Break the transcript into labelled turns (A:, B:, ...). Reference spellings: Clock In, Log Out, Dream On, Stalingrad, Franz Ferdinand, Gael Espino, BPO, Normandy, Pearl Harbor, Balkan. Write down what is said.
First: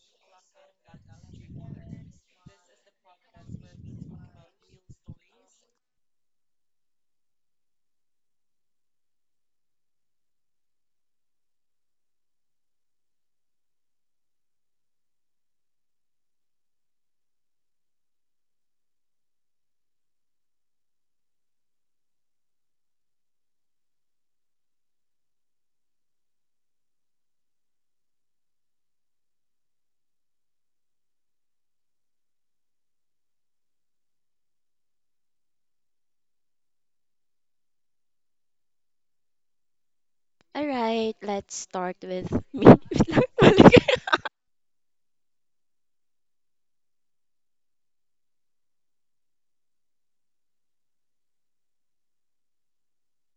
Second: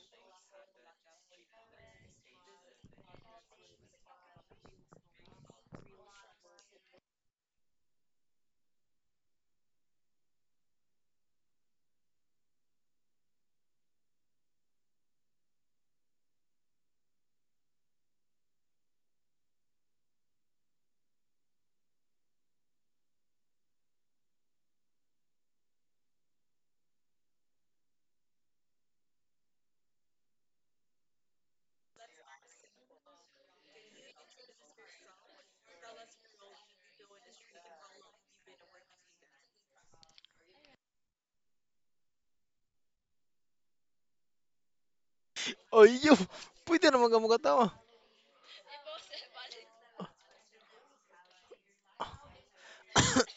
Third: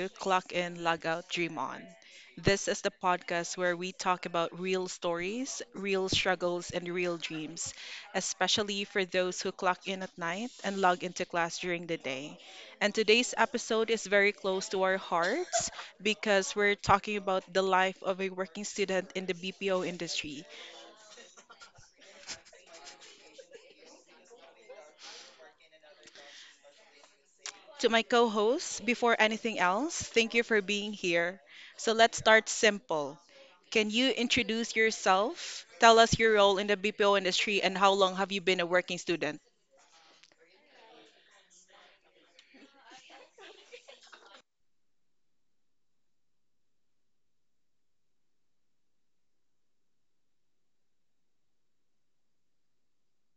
A: Clock In, Log Out,
B: Chapter.
A: Dream On. This is the podcast where we talk about real
B: Stories.
A: stories, real struggles, and real dreams, especially for those who clock in at night and log into class during the day. And today's episode is very close to our hearts because we're talking about the life of a working student in the BPO industry. To my co hosts, before anything else, thank you for being here. So let's start simple. Can you introduce yourself? Tell us your role in the BPO industry and how long have you been a working student?
B: All right, let's start with me.
C: Ay, yo! Pwede naman ka magatawa.